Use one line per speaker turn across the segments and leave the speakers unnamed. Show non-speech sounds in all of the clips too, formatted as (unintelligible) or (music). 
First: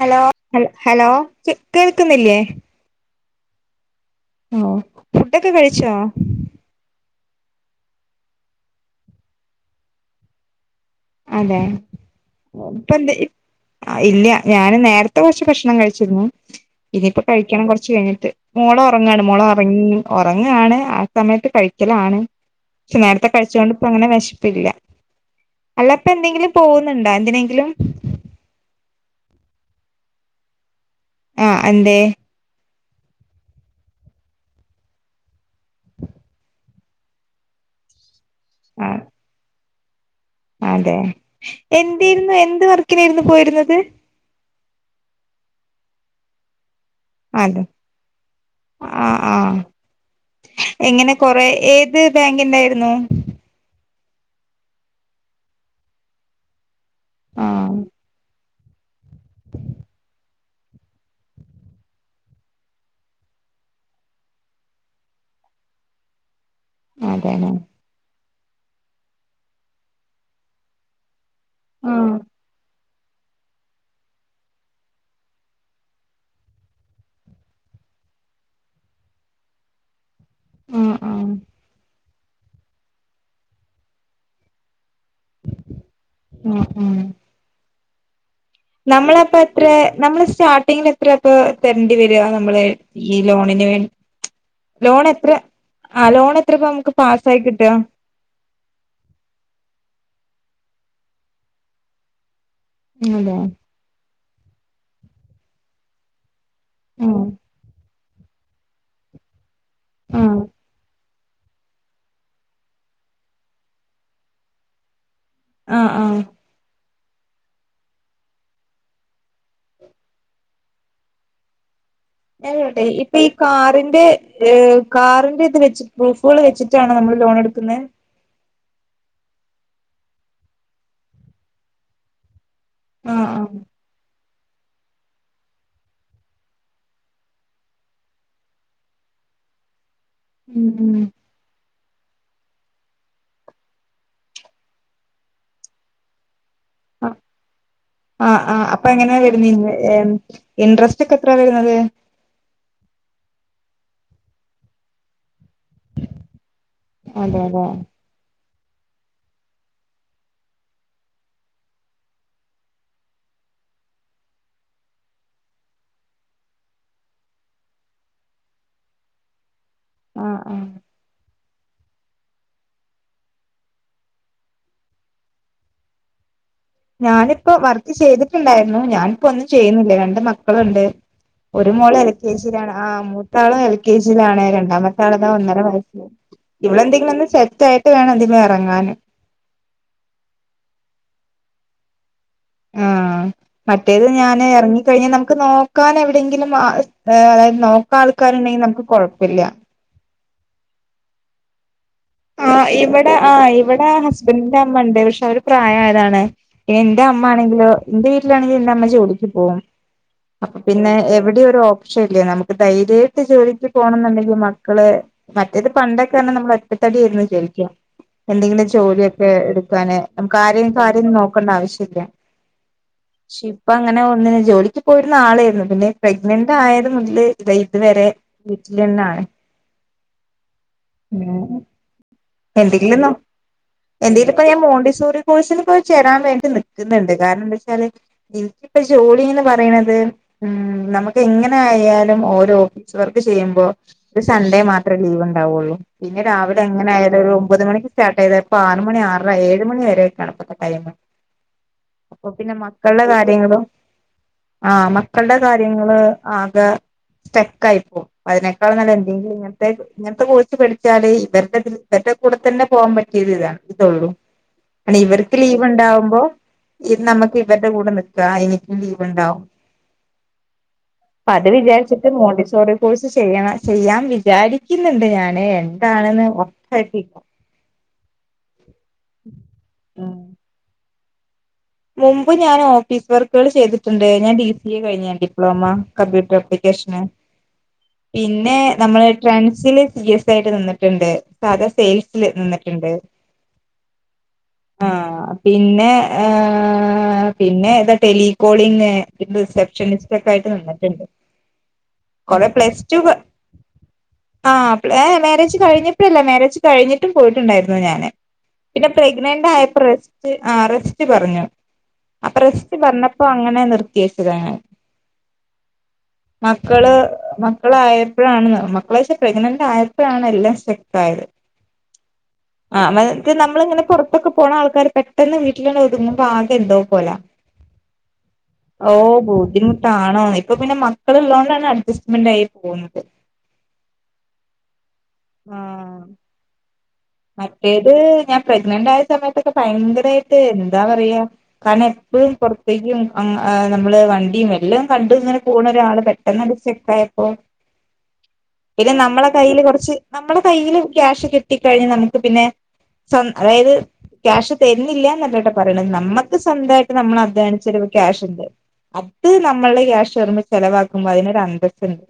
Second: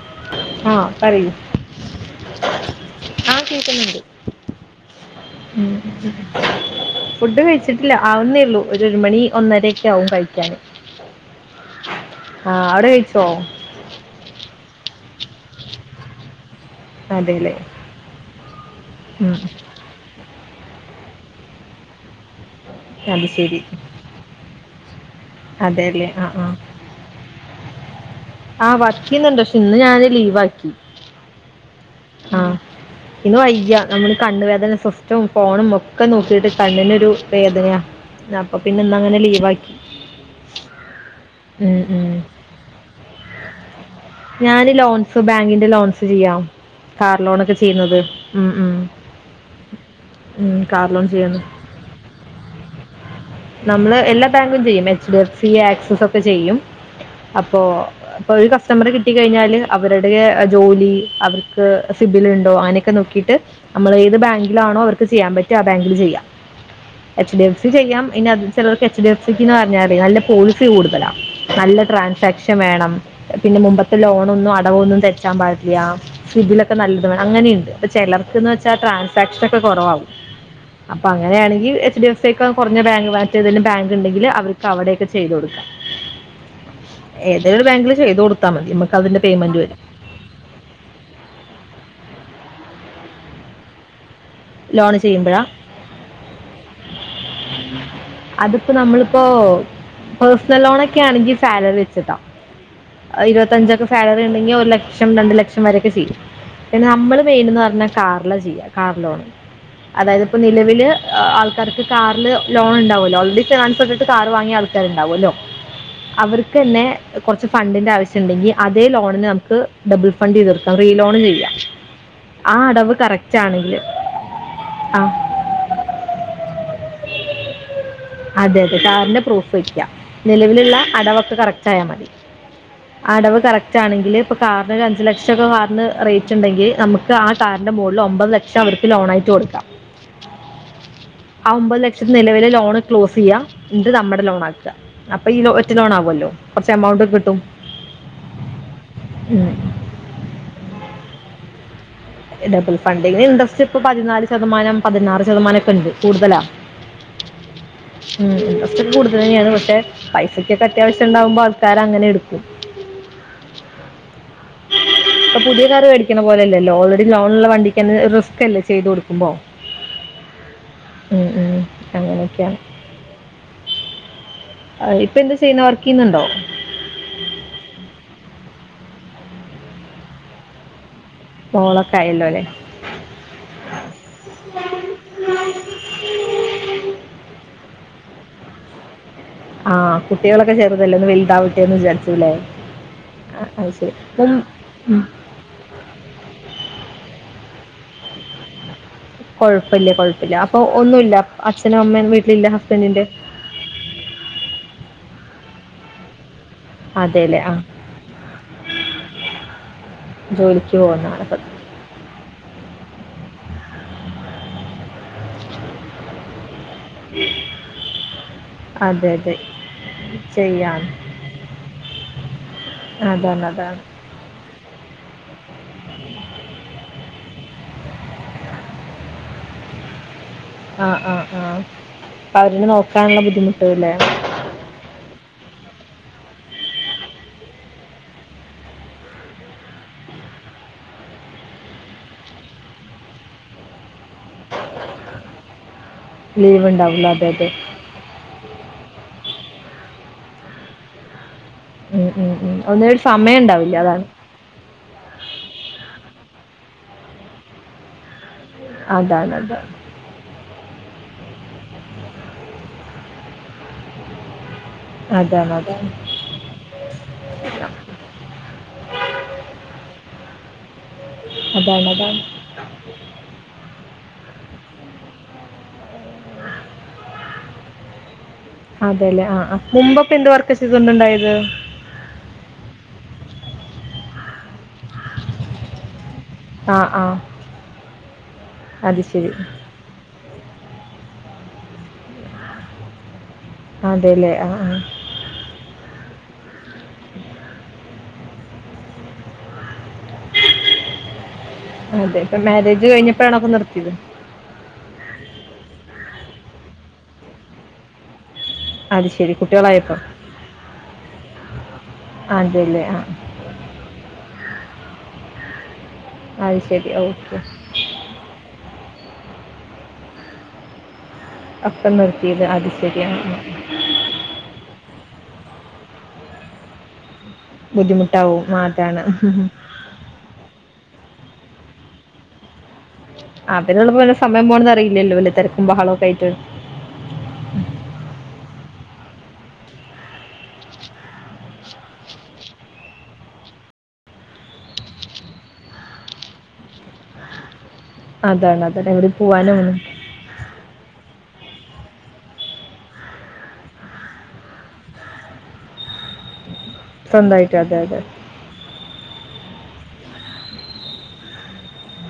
Hello
ആഹ്
hello കേൾക്കുന്നില്ലേ
ആഹ് കേക്കുന്നുണ്ട്
ഫുഡൊക്കെ കഴിച്ചോ
ഫുഡ് കഴിച്ചിട്ടില്ല ആവുന്നേ ഉള്ളൂ ഒരു ഒരു മണി ഒന്നര ഒക്കെ ആകും കഴിക്കാന്
അതെ
ആഹ് അവിടെ
ഇപ്പ എന്ത്
കഴിച്ചോ
ഇല്ല ഞാന് നേരത്തെ കുറച്ച് ഭക്ഷണം കഴിച്ചിരുന്നു ഇനിയിപ്പോ
അതെല്ലേ
കഴിക്കണം കുറച്ച് കഴിഞ്ഞിട്ട് മോള് ഉറങ്ങാണ്
ഉം
മോള് ഉറങ്ങി ഉറങ്ങാണ് ആ സമയത്ത് കഴിക്കലാണ് പക്ഷെ
അത്
നേരത്തെ കഴിച്ചു
ശരി
കൊണ്ട് ഇപ്പ അങ്ങനെ വിശപ്പില്ല അല്ല ഇപ്പ
അതെല്ലേ ആഹ്
എന്തെങ്കിലും
ആഹ്
പോകുന്നുണ്ടോ എന്തിനെങ്കിലും
ആഹ് വർക്ക് ചെയ്യുന്നുണ്ട് പക്ഷെ ഇന്ന് ഞാൻ അത് ലീവ് ആക്കി
ആഹ് എന്തേ
ആഹ് ഇന്ന് വയ്യ നമ്മള് കണ്ണുവേദന സിസ്റ്റവും ഫോണും ഒക്കെ നോക്കിട്ട് കണ്ണിനൊരു വേദനയാ അപ്പൊ പിന്നെ
ആ
ഇന് അങ്ങനെ ലീവ് ആക്കി
അതെ എന്തായിരുന്നു എന്ത് വർക്കിനായിരുന്നു പോയിരുന്നത്
ഞാൻ ലോൺസ് ബാങ്കിന്റെ ലോൺസ് ചെയ്യാം കാർ ലോണ ഒക്കെ
അതെ
ചെയ്യുന്നത് ഉം ഉ
ആ ആ
ഉം കാർലോൺ ചെയ്യന്ന്
ത് ഏത് ബാങ്കിന്റായിരുന്നു
നമ്മള് എല്ലാ ബാങ്കും ചെയ്യും H D F C Axis ഒക്കെ ചെയ്യും
ആ
അപ്പൊ അപ്പൊ ഒരു കസ് റ്റമറെ കിട്ടി കഴിഞ്ഞാല് അവരുടെ ജോലി അവർക്ക് സിബില ഉണ്ടോ അങ്ങനെയൊക്കെ നോക്കിട്ട് നമ്മൾ ഏത് ബാങ്കിലാണോ അവർക്ക് ചെയ്യാൻ പറ്റി ആ ബാങ്കിൽ ചെയ്യാം എച്ച് ഡി
അതെല്ലേ
എഫ് സി ചെയ്യാം പിന്നെ അത് ചിലർക്ക് എച്ച് ഡിഫ സിന്ന് പറഞ്ഞാ നല്ല പോളിസി കൂടുതലാ നല്ല
ആഹ്
ട്രാൻസാക്ഷൻ വേണം പിന്നെ മുമ്പത്തെ ലോണൊന്നും അടവൊന്നും തെറ്റാൻ പാടില്ല സ്വിബിലൊക്കെ നല്ലത് അങ്ങനെയുണ്ട് അപ്പ ചിലർക്കെന്ന് വെച്ചാൽ ട്രാൻസാക്ഷൻ ഒക്കെ കുറവാ
ആഹ്
അപ്പൊ
ആഹ്
അങ്ങനെയാണങ്കിൽ എച്ച്ഡി എഫ്സി യെക്കാൾ കോർ ബാങ്ക് മാറ്റൽഏതെങ്കിലും ബാങ്ക് ഉണ്ടെങ്കിൽ അവർക്ക് അവിടെയൊക്കെ ചെയ്തു കൊടുക്കാം.
ഉം ഉം
ഏതൊരു ബാങ്കിൽ ചെയ്തു കൊടുത്താ മതി നമുക്ക് അതിൻ്റെ പേമെന്റ് വരും.
നമ്മൾ സ്റ്റാർട്ടിങ്ങിൽ എത്ര ഇപ്പ തരേണ്ടി വര നമ്മൾ ഈ ലോണിന് വേണ്ടി ലോൺ എത്ര ആ ലോൺ എത്ര ഇപ്പോ നമുക്ക് പാസ് ആയി കിട്ട
അതിപ്പോ നമ്മളിപ്പോ പേഴ്സണൽ ലോണൊക്കെ ആണെങ്കിൽ സാലറി വെച്ചിട്ടാവും.
അതെ
ഇരുപത്തഞ്ചൊക്കെ സാലറി ഉണ്ടെങ്കിൽ ഒരു ലക്ഷം രണ്ട് ലക്ഷം വരൊക്കെ കിട്ടിയിരിക്കും പിന്നെ നമ്മൾ
ആഹ്
മെയിൻ എന്ന് പറഞ്ഞാ കാർല ചെയ്യാ കാർലോൺ അതായത് ഇപ്പൊ
ആഹ്
നിലവിൽ ആൾക്കാർക്ക് കാറിൽ ലോൺ ഉണ്ടാവുമല്ലോ ഓൾ റെഡി ഫിനാൻ ഇട്ടിട്ട് കാർ വാങ്ങിയ ആൾക്കാർ ഉണ്ടാവുമല്ലോ
ആഹ് ആഹ്
അവർക്ക് തന്നെ കുറച്ച് ഫണ്ടിന്റെ ആവശ്യം ഉണ്ടെങ്കിൽ അതേ ലോണിന് നമുക്ക് ഡബിൾ ഫണ്ട് ചെയ്ത് തീർക്കാം റീ ലോൺ ചെയ്യാം.
ഞാൻ
ആ
ചോദിക്കട്ടെ
അടവ്
ഇപ്പൊ ഈ
കറക്റ്റ് ആണെങ്കിൽ
കാറിന്റെ
ആ
കാറിന്റെ ഇത് വെച്ചിട്ട് പ്രൂഫുകൾ വെച്ചിട്ടാണോ നമ്മൾ ലോൺ എടുക്കുന്നേ
അതെ അതെ കാറിന്റെ പ്രൂഫ് വെയ്ക്കാം നിലവിലുള്ള അടവൊക്കെ കറക്റ്റ് ആയാൽ മതി.
ആഹ്
അടവ്
ആഹ്
കറക്റ്റ് ആണെങ്കിൽ കാറിന് രണ്ട് ലക്ഷമൊക്കെ കാറിന് റേറ്റ് ഉണ്ടെങ്കിൽ നമുക്ക് ആ കാറിന്റെ മുകളിൽ ഒമ്പത് ലക്ഷം അവർക്ക് ലോൺ ആയിട്ട് കൊടുക്കാം.
ഉം ഉം
അഹ് ഓൺപത് ലക്ഷ,, നിലവിൽ ലോൺ ക്ലോസ് ചെയ്യാം എന്നിട്ട് നമ്മുടെ ലോൺ ആക്കുക അപ്പൊ ഈ ഒറ്റ ലോൺ ആവുമല്ലോ കുറച്ച് എമൗണ്ട്
ആഹ്
കിട്ടും
ആഹ് ആഹ് അപ്പൊ എങ്ങനെയാ
ഉം.
വരുന്നീൻ്റെ ഇൻട്രസ്റ്റ് ഒക്കെ എത്ര വരുന്നത്
ഡബിൾ ഫണ്ടിന് ഇൻട്രസ്റ്റ് ഇപ്പൊ പതിനാല് ശതമാനം പതിനാറ് ശതമാനമൊക്കെ ഉണ്ട് കൂടുതലാ
അതെ അതെ
ഉം ഇൻടറസ്റ്റ് ഒക്കെൂടുതലാണ് തന്നെയാണ് പക്ഷേ പൈസക്കൊക്കെ അത്യാവശ്യം ഉണ്ടാവുമ്പോൾ ആൾക്കാർ അങ്ങനെ എടുക്കും ഇപ്പൊ പുതിയ കാർ മേടിക്കണ പോലെയല്ലല്ലോ ഓൾറെഡി ലോൺ ഉള്ള വണ്ടിക്ക് തന്നെ റിസ്ക് അല്ലേ ചെയ്തു കൊടുക്കുമ്പോ
ആഹ് ആഹ്
ഉം ഉം അങ്ങനെയൊക്കെയാണ് അഹ് ഇപ്പൊ എന്താ ചെയ്യുന്നേ വർക്ക് ചെയ്യുന്നുണ്ടോ
ഞാനിപ്പോ വർക്ക് ചെയ്തിട്ടുണ്ടായിരുന്നു ഞാനിപ്പോ ഒന്നും ചെയ്യുന്നില്ലേ രണ്ട് മക്കളുണ്ട് ഒരു മോൾ
മോളൊക്കെ
എൽ
ആയല്ലോ
കെ
അല്ലേ
ജി യിലാണ്. ആഹ് മൂത്താൾ എൽ കെ ജി യിലാണ് രണ്ടാമത്തെ ആളതാ ഒന്നര വയസ് ഇവിടെ എന്തെങ്കിലും ഒന്ന് സെറ്റ് ആയിട്ട് വേണം എന്തെങ്കിലും ഇറങ്ങാൻ
ആഹ് കുട്ടികളൊക്കെ ചെറുതല്ലേ ഒന്ന് വലുതാവട്ടെന്ന് വിചാരിച്ചുല്ലേ
ആഹ് മറ്റേത് ഞാൻ ഇറങ്ങിക്കഴിഞ്ഞൽ നമ്മുക്ക് നമുക്ക് നോക്കാൻ എവിടെങ്കിലും ആഹ് അതായത് നോക്കാൻ ആൾക്കാരുണ്ടെങ്കിൽ നമുക്ക് കുഴപ്പമില്ല.
വലിയ കുഴപ്പമില്ല അപ്പൊ ഒന്നുമില്ല അഛനും അമ്മയും വീ-
ആഹ് ഇവിടെ ആഹ് ഇവിടെ ഹസ്ബൻ്റിന്റെ അമ്മ ഉണ്ട് പക്ഷെ അവർ പ്രായമായതാണ് എന്റെ
അതെ അല്ലേ ആ
അമ്മമാണെങ്കിൽ എന്റെ വീട്ടിലാെങ്കിൽ എന്റെ അമ്മ ജോലിക്ക് പോകും അപ്പൊ
ജോലിക്ക്
പിന്നെ
പോകുന്ന ആളപ്പൊ
എവിടെ ഒരു ഒപ്,, നമുക്ക് ധൈര്യമായിട്ട് ജോലിക്ക് പോകണം എന്നുണ്ടെങ്കിൽ മക്കളേ മറ്റേത് പണ്ടൊക്കെയാണ് നമ്മൾ ത്തടിയിരുന്നു ചരിക്കാം എന്തെങ്കിലും
അതെ
ജോലിയൊക്കെ
അതെ
എടുക്കാൻ നമുക്ക് ആരെയും
ചെയ്യാൻ
കാരും നോക്കണ്ട. ആവശ്യമില്ല
അതാണ്
പക്ഷെ ഇപ്പൊ
അതാണ്
അങ്ങനെ ഒന്നിന് ജോലിക്ക്,, ഇപ്പൊ ഒരു നാളായിരുന്നു പിന്നെ പ്രഗ്നന്റ് ആയത് മുതൽ ദേ ഇതുവരെ വീട്ടിൽ തന്നെയാണ് (inaudible)
ആഹ് ആഹ് ആഹ്
എന്തെങ്കിലുന്നോ എന്തെങ്കിലു ഇപ്പ ഞാൻ മോണ്ടിസോറി,, കോഴ്സിനു പോയി ചേരാൻ വേണ്ടി നിൽക്കുന്നുണ്ട്. കാരണം എന്താ വെച്ചാല് എനിക്ക് ഇപ്പൊ ജോലിന്ന് പറയണത് ഉം നമുക്ക് എങ്ങനെ ആയാലും ഓരോ ഓഫീസ് വർക്ക് ചെയ്യുമ്പോ ഒരു സൺഡേ മാത്രമേ ലീവ് ഉണ്ടാവുള്ളൂ. പിന്നെ രാവിലെ
ലീവ്
എങ്ങനെ
ഉണ്ടാവില്ല
ആയാലും
അതെ
ഒരു ഒമ്പത്
അതെ
ഒമ്പത് മണിക്ക് സ്റ്റാർട്ട് ചെയ്ത ഇപ്പ ആറ് മണി അറര ഏഴ് മണി വരെയക്കണപ്പത്തെ ടൈമ്.
ഉം,
അപ്പൊ
ഉം,
പിന്നെ
ഉം. ഒന്നിനും ഒരു
മക്കളുടെ
സമയം
കാര്യങ്ങളോ?.
ഉണ്ടാവില്ല അതാണ്
ആഹ് മക്കളുടെ കാര്യങ്ങള് ആകെ സ്റ്റക്കായി പോവും. അതിനേക്കാൾ നല്ലത്
അതാണ്
എന്തെങ്കിലും
അതാണ്
ഇങ്ങനത്തെ ഇങ്ങനത്തെ കോഴ്സ് പഠി ച്ചാലേ ഇവരുടെ ഇവരുടെ കൂടെ തന്നെ പോകാൻ പറ്റിയത് ഇതാണ് ഇതുള്ളൂ. ഇവർക്ക്
അതാണ്
ലീവ്
അതാണ്
ഉണ്ടാവുമ്പോ ഇത് നമുക്ക് ഇവരുടെ കൂടെ നിക്കും. എനിക്കും ലീവണ്ടാവും അത്
അതാണ്
വിചാരിച്ചിട്ട്
അതാണ്
മോൻ്റെ ചെറിയ കോഴ്സ് ചെയ്യണം ചെയ്യാൻ വിചാരിക്കുന്നുണ്ട് ഞാന് എന്താണെന്ന് ഉറപ്പാക്കി
അതെ അല്ലെ ആഹ മുമ്പ്പ്പൊ എന്ത് വർക്ക് ചെയ്തുകൊണ്ട ഉണ്ടായത്
മുമ്പ് ഞാൻ ഓഫീസ് വർക്കുകൾ ചെയ്തിട്ടുണ്ട്. ഞൻ ഡി സി എ കഴിഞ്ഞതാണ് ഡിപ്ലോമ കമ്പ്യൂട്ടർ
ആ
വെക്കേഷന്
ആ
പിന്നെ
അത്
നമ്മള്
ശരി
ട്രൻസില് സിയസ് ആയിട്ട് നിന്നിട്ട് ഉണ്ട് സാധാ സെയിൽസിൽ നിന്നിട്ടുണ്ട്
അതെല്ലേ ആ ആഹ
പിന്നെ ഹ പിന്നെതാ ടെലികോളിംഗ് റിസപ്ഷനിസ്റ്റ് സയിൽസായിട്ട് നിന്നിട്ടുണ്ട്
അതെ ഇപ്പം
കൊറെ
മാരേജ്
പ്ലസ്ടു പ
കഴിഞ്ഞപ്പോഴാണോ ഒക്കെ നിർത്തിയത്
ആഹ ഏ മാരേജ് കഴിഞ്ഞപ്പഴല്ല മാരേജ് കഴിഞ്ഞിട്ടും പോയിട്ടുണ്ടായിരുന്നു ഞാാന് പിന്നെ
അത് ശരി
പ്രഗ്നന്റ് ആയപ്പോ
കുട്ടികളായപ്പോ
റസ്റ്റ് പറഞ്ഞു ആ പ്രസിച്ച്
അതെല്ലേ ആ
പറഞ്ഞപ്പോ അങ്ങനെ നിർത്തി വെച്ചതാണ്
അത് ശരി
മക്കള്
ഓക്കെ
മക്കളായപ്പോഴാണ് ന്ന് മക്കളച്ചെ പ്രഗ്നന്റ് ആയപ്പോഴാണ് എല്ലാം സ്ട്രക് ആയത്
അപ്പൊ നിർത്തിയത് അത് ശരിയ
ഇപ്പൊക്കെ പോ ആൾക്കാര് പെട്ടെന്ന് വീട്ടിൽ തന്നെ ഒതുങ്ങുമ്പോ ആകെ എന്തോ പോലെ
ബുദ്ധിമുട്ടാവും ആ
ഓ
അതാണ്
ബുദ്ധിമുട്ടാണോ അപ്പൊ പിന്നെ മക്കള ഉള്ളോണ്ടാണ് അഡ്ജസ്റ്റ്മെന്റ് ആയി പോകുന്നത്
അ അവനുള്ളപ്പോ സമയം പോകണത് അറിയില്ലല്ലോ വല തിരക്കും
ആഹ്
ബഹളമക്കെ ആയിട്ട്
മറ്റേത് ഞാൻ പ്രഗ്നന്റ് ആയ സമയത്തൊക്കെ ഭയങ്കരമായിട്ട് എന്താ പറയാ കാരണം എപ്പഴും പുറത്തേക്കും നമ്മള് വണ്ടിയും എല്ലാം കണ്ട് ഇങ്ങനെ പോണ ഒരാള് പെട്ടന്ന് പെട്ടെന്ന് സ്റ്റകായപ്പോ
അതാണ് അതാണ്
പിന്നെ
എവിടെയും
നമ്മളെ
പോവാനും
കയ്യിൽ
ഒന്നും
കുറച്ച് നമ്മളുടെ കയ്യിൽ ക്യാഷ് കിട്ടി കഴിഞ്ഞാൽ നമുക്ക് പിന്നെ അതായത് ക്യാഷ് തരുന്നില്ലന്നല്ലട്ട് പറയണത് നമ്മുക്ക് സ്വന്തമായിട്ട് നമ്മൾ
സ്വന്തമായിട്ട് അതെ
അദ്ധ്വാനിച്ച
അതെ
ക്യാഷ് ഉണ്ട് അത് നമ്മളുടെ ക്യാഷ് വരുമ്പോ ചിലവാക്കുമ്പോൾ അതിനൊരു അന്തസുണ്ട്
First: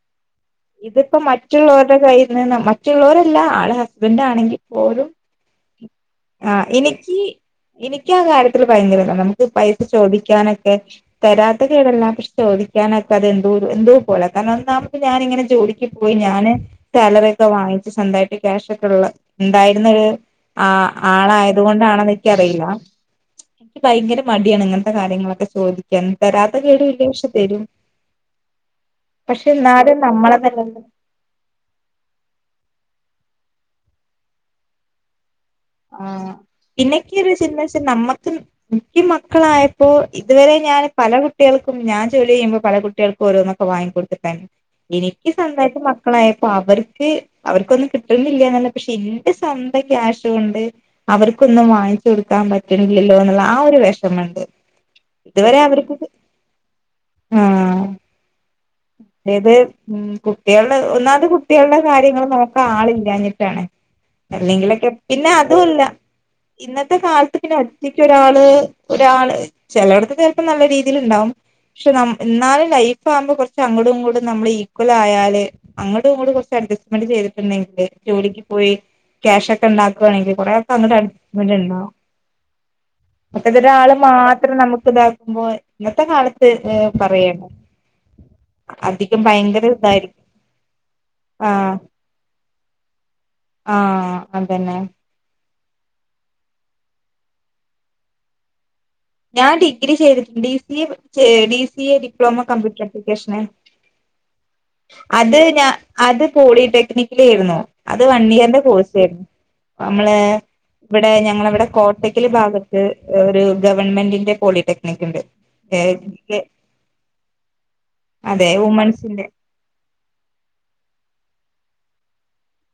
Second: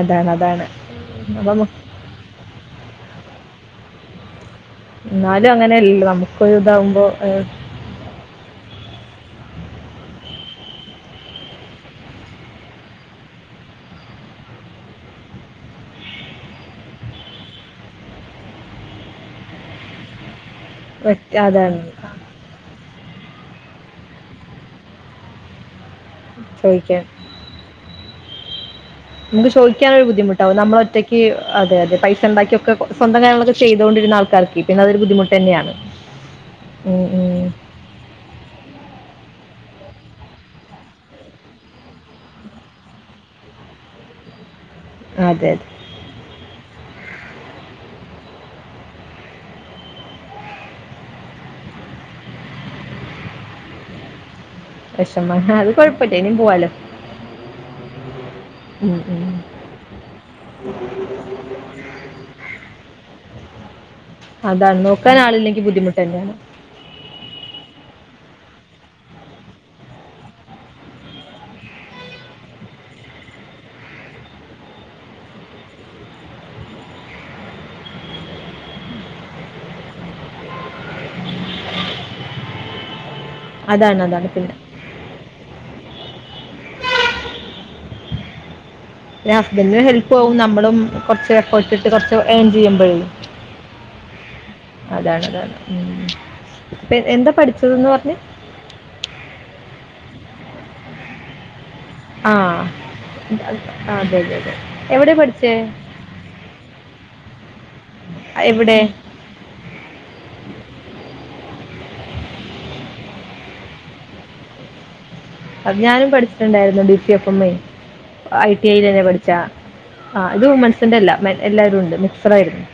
അതാണ് അതാണ്
ഇതിപ്പോ
അപ്പം
മറ്റുള്ളവരുടെ കയ്യിൽ നിന്ന് മറ്റുള്ളവരല്ല ആളെ ഹസ്ബൻ്റ ആണെങ്കിൽ പോലും
എന്നാലും അങ്ങനെയല്ല
ആ
നമുക്കൊരു ഇതാവുമ്പോ
എനിക്ക് എനിക്ക് ആ കാര്യത്തിൽ ഭയങ്കരത നമുക്ക് പൈസ ചോദിക്കാനൊക്കെ തരാത്ത കേടല്ല. പക്ഷെ ചോദിക്കാനൊക്കെ അത് എന്ത എന്തോ പോല കാരണം ഒന്നാമത് ഞാനിങ്ങനെ ജോലി പോയി ഞാന് സാലറി ഒക്കെ വാങ്ങിച്ചു സ്വന്തായിട്ട് ക്യാഷ ഒ എന്തായിരുന്നു ഒരു ആ
പറ്റ അതാണ്
ആളായതുകൊണ്ടാണത് എനറിയില്ല എനിക്ക് ഭയങ്കര മടിയാണ് ഇങ്ങനത്തെ കാര്യങ്ങളൊക്കെ ചോദിക്കാൻ തരാത്ത
ചോദിക്കാൻ.
കേട്ഇല്ല പക്ഷെ തരും പക്ഷെ
നമുക്ക് ചോദിക്കാന്
എന്നാലും
ഒരു
നമ്മളെ
ബുദ്ധിമുട്ടാവും
നിലനിൽ
നമ്മള് ഒറ്റക്ക് അതെ അതെ പൈസ ഉണ്ടാക്കിക്കെ സ്വന്തം കാര്ങ്ങളൊക്കെ ചെയ്തൊണ്ടിരുന്ന ആൾക്കർക്ക് പിന്നെ അതൊരു ബുദ്ധിമുട്ട് തന്നെയാണ്
ആ
ഉം,
പിന്നെക്കെയ ഒരു
ഉം.
സിറ്റുവേഷൻ നമക്ക് വെച്ച എനിക്ക് മക്കളായപ്പോ ഇതുവരെ ഞാൻ പല കുട്ടികൾക്കും ഞാൻ ജോലി ചെയ്യുമ്പോ പല കു കുട്ടികൾക്ക് ഓരോന്നൊക്കെ വാങ്ങി കൊടുത്തിട്ടുണ്ടായിരുന്നു എനിക്ക്
അതെ, അതെ.
സ്വാന്തമായി മക്കളായപ്പോ അവർക്ക് അവർക്കൊന്നും കിട്ടുന്നില്ലല്ലെന്നല്ല പക്ഷെ എന്റെ സ്വന്തം ക്യാഷ് വിണ്ട് അവർക്കൊന്നും വാങ്ങിച്ചു കൊടുക്കാൻ പറ്റില്ലല്ലോ എന്നുള്ള ആ ഒരു വിഷമുണ്ട്
വിഷമം.
ഇതുവരെ
അത്
അവർക്ക്
കുഴപ്പമില്ല. ഇനിയും പോവാലോ.
ആഹ
ഉം, ഉം.
അതായത് ഉം കുട്ടികളുടെ ഒന്നാമത് കുട്ടികളുടെ കാര്യങ്ങൾ നമുക്ക് ആളില്ലഞ്ഞിട്ടാാണ്
അതാണ്.
അല്ലെങ്കിലൊക്കെ
നോക്കാൻ
പിന്നെ
ആളില്ലെങ്കി
അതല്ല
ബുദ്ധിമുട്ട് തന്നെയാണ്.
ഇന്നത്തെ കാലത്ത് പിന്നെ ഒറ്റക്ക് ഒരാള് ഒരാള് ചിലയിടത്ത് ചിലപ്പോം നല്ല രീതിൽണ്ടാവും പക്ഷെ ന എന്നാലും ലൈഫ് ആകുമ്പോ കുറച്ച് അങ്ങോടും ഇങ്ങൂടും നമ്മള് ഈക്വൽ ആയാല് അങ്ങട്ടും ഇങ്ങ കുറച്ച് അഡ്ജസ്റ്റ്മെന്റ് ചെയ്തിട്ടുണ്ടെങ്കില് ജോലിക്ക് പോയി ക്യാഷ് ഒക്കെ ഉണ്ടാക്കുകവാണെങ്കിൽ കുറെേ അ അഡ്സ്മെന്റ് ഉണ്ടാവും മറ്റതൊ ഒരാള്
അതാണ്, അതാണ് പിന്നെ.
മാത്രം നമുക്ക് ഇതാക്കുമ്പോ ഇന്നത്തെ കാലത്ത് പറയണ
(unintelligible) ഹസ്ബന്ഡറിന് ഹെൽപ്പ്
ഇതായിരിക്കും
ആവും നമ്മളും കുറച്ച് എഫേർട്ടിട്ട് കുറച്ച് ഏൺ ചെയ്യുമ്പോഴും
ആഹ അതന്നെ
അതാണ് അതാണ് ഉം അപ്പൊ എന്താ പഠിച്ചതെന്ന് പറഞ്ഞെ
ഞാൻ ഡിഗ്രി ചെയ്തിട്ടുണ്ട് ഡി സി എ ഡിസി
ആഹ അതെ അതെ അതെ എവിടെയാ
അത്
പഠിച്ചേ?
ഞാ അത് പോളിടെക്നിക്കിലേരുന്നു അത് വൺ ഇയറിന്റെ
എവിടെ?
കോഴ്സേര്ന്നു നമ്മളെ ഇവിടെ ഞങ്ങള ഇവിടെ കോട്ടക്കല് ഭാഗത്ത് ഒരു ഗവൺമെന്റിന്റെ പോളിടെക്നിക്ക്‌ ഇണ്ട്
അത്‌ ഞാനും പഠിച്ചിട്ടുണ്ടായിരുന്നു ഡി സി എഫ് മ്മെ ഐ
അതെ
ടി ഐലെന്നെ
വുമൺസിന്റെ
പഠിച്ചാ ആഹ ഇത് വുമൺസിന്റെ എല്ല എല്ലാരും ഉണ്ട് മിക്സഡ് ആയിരുന്നു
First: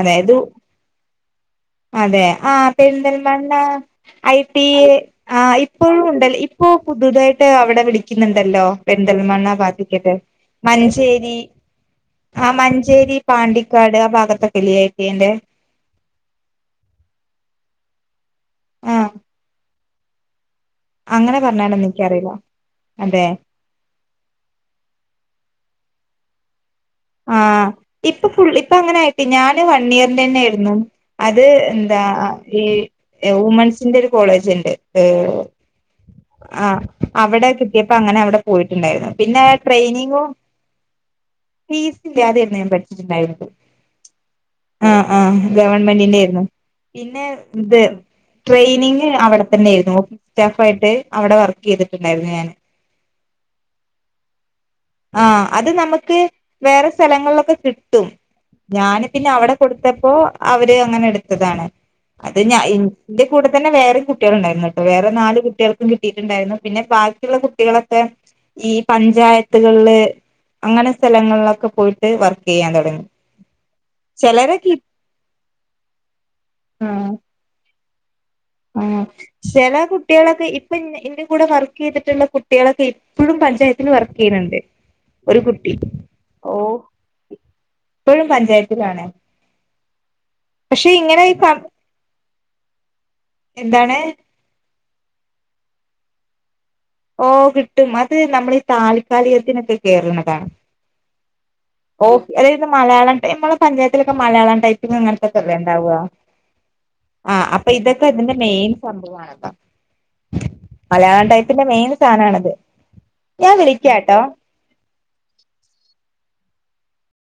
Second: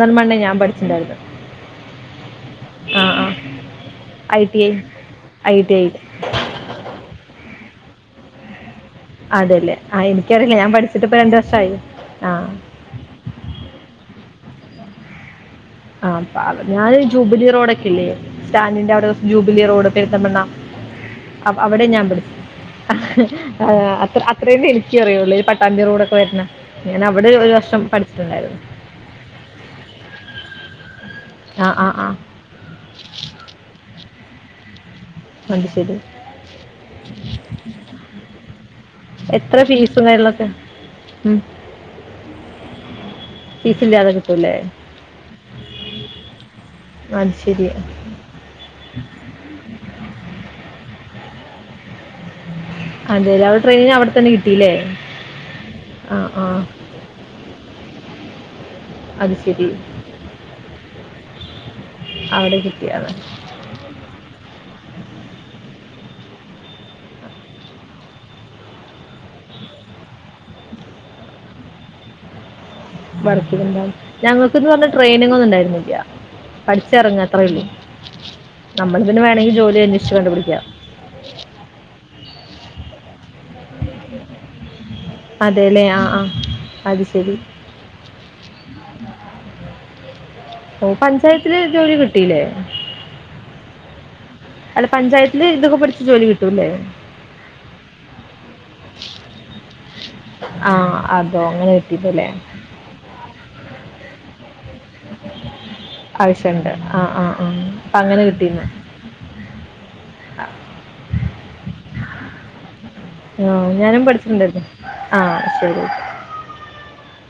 അതായത്
ഞാൻ പഠിച്ചിണ്ടായിരന്നത്
അതെ ആഹ്
ആ
പെരിന്തൽമണ്ണ ഐ ട്ടി എ ആ
ഐ ടി ഐ
ഇപ്പോഴും ഉണ്ടല്ല ഇപ്പൊ പുതുതായിട്ട് അവിടെ വിളിക്കുന്നുണ്ടല്ലോ പെരിന്തൽമണ്ണ
അതല്ലേ ആ
ഭാഗത്തിക്കേറ്റെ
എനിക്കറിയില്ല ഞാൻ പഠിച്ചിട്ട് ഇപ്പോൾ രണ്ട്
മഞ്ചേരി
വർഷമായി
ആ മൻ ഞ്ചേരി പാണ്ടിക്കാട് ആ ഭാഗത്തൊക്കെ ഇല്ലെ ഐ ട്ടി ഐ ന്റെ
ആ ഞാന് ജൂബിലി റോഡൊക്കെ ഇല്ലേ സ്റ്റാന്റിന്റെ
ആ
അവിടെ ജൂബിലി റോഡ് പെരുന്തമണ്ണ
അങ്ങനെ
അ അവിടെ
പറഞ്ഞാലൊന്നും
ഞാൻ പടിച്ച്
എനിക്കറിയില്ല അതെ
ആ അത്ര അത്രേം എനിക്കും അറിയുള്ളൂ ഈ പട്ടാമ്പി റോടൊക്കെ വരണ ഞാൻ അവിടെ ഒരു വർഷം പഠിച്ചിട്ടുണ്ടായിരുന്നു
അപ്പ അങ്ങനെ ഐ ട്ടി ഞാന് വൺ ഇയറിന്റെ തന്നെ ആയിരുന്നു അത്
ആ ആ
എന്താ
ആ
ഈ വുമണ്സിന്റെ ഒരു കോളേജ് ഉണ്ട് ഏഹ്
അത് ശരി
ആ അവിടെ കിട്ടിയപ്പോ അങ്ങനെ അവിടെ പോയിട്ടുണ്ടായിരുന്നു പിന്നെ
എത്ര ഫീസും
ട്രെയിനിങ്ങും
കാര്യങ്ങളൊക്കെ
ഫീസ് ഇല്ലാതേരുന്നു ഞാൻ പഠിച്ചിട്ടുണ്ടായിരുന്നത്
ഫീസില്ലാതെ കിട്ടുംല്ലെ
ആഹ ആഹ ഗവൺമെന്റിന്റെ ഏരുന്നു പിന്നെ
അത് ശരി
ഇത് ട്രെയിനിങ് അവിടെ തന്നെയായിയിരുന്നു ഓഫീസ് സ്റ്റാഫ് ആയിട്ട് അവിടെ വർക്ക് ചെയ്തിട്ടുണ്ടായിരുന്നു ഞാന്
അതെലെ അവ്ടെ ട്രെയിനിങ് അവ്ടെതന്നെ കിട്ടീല്ലേ
ആ അത് നമുക്ക് വേറെ സ്ഥലങ്ങളിലൊക്കെ കിട്ടും ഞാന് പിന്നെ
അത്
അവിടെ
ശരി
കൊടുത്ത പ്പോ അവര് അങ്ങനെ എടുത്തതാണ് അത് ഞ
അവിടെ കിട്ടിയാണ്
ഇന്റെ കൂടെ തന്നെ വേറെം കുട്ട്യാളുണ്ടായിരുന്നുട്ടോ വേറെ നാല് കുട്ട്യാൾക്കും കിട്ടിയിട്ടുണ്ടായിരുന്നു പിന്നെ ബാക്കിയുള്ള കുട്ടികളൊക്കെ ഈ പഞ്ചായത്തുകളില് അങ്ങനെ സ്ഥലങ്ങളിലൊക്കെ പോയിട്ട് വർക്ക് ചെയ്യാൻ തുടങ്ങി
വർക്ക്‌ ചെയിത്ണ്ടാവും ഞങ്ങൾക്ക്ന്ന്
ചിലരൊക്കെ
പറഞ്ഞ ട്രെയിനിങ് ഒന്നും ഇണ്ടായിരുന്നില്ല്യ
ആഹ്
പഠിച്ചിറെങ്ങ അത്രേ ഉള്ളൂ നമ്മൾ
ആഹ്
പിന്നെ വേണെങ്കിൽ
ചില
ജോലി അന്വേഷിച്ച്
കുട്ടികളൊക്കെ
കണ്ടുപിടിക്കുക
ഇപ്പൊ ഇന്റെ കൂടെ വർക്ക് ചെയ്തിട്ടുള്ള കുട്ട്യാളൊക്കെ ഇപ്പഴും പഞ്ചായത്തിന് വർ ചെയ്യിന്ന്ണ്ട് ഒരു കുട്ടി
അതെല്ലേ ആ ആ
ഓഹ്
അത് ശരി
ഇപ്പൊഴും പഞ്ചായത്തിലാണ്
ഓ
പക്ഷെ ഇങ്ങനെ
പഞ്ചായത്തില് ജോലി കിട്ടില്ലേ
എന്താണ്
അല്ല പഞ്ചായത്തില് ഇതൊക്കെ പഠിച്ച ജോലി കിട്ടുംല്ലേ
ഓ കിട്ടും അത് നമ്മൾ ഈ താൽക്കാലികത്തിനൊക്കെ കേറുന്നതാണ്
ആഹ് അതോ അങ്ങനെ കിട്ടീതല്ലേ
ന്ന് മലയാളം ട്ട ഇമ്മളെ പഞ്ചായത്തിലൊക്കെ മലയാളം ടൈപ്പിംഗ് അങ്ങൻത്തൊക്കല്ലേ ഇണ്ടാവാ
ആഹ് ആഹ്
ആഹ് അപ്പൊ ഇതെക്കെ ഇതിന്റെ മെയിൻ സംഭവാണട്ടോ മലയാളം ടൈ പിന്നെ മെയിൻ സാനാണത് ഞാൻ വിളിക്കാട്ടോ
ആഹ് ശരി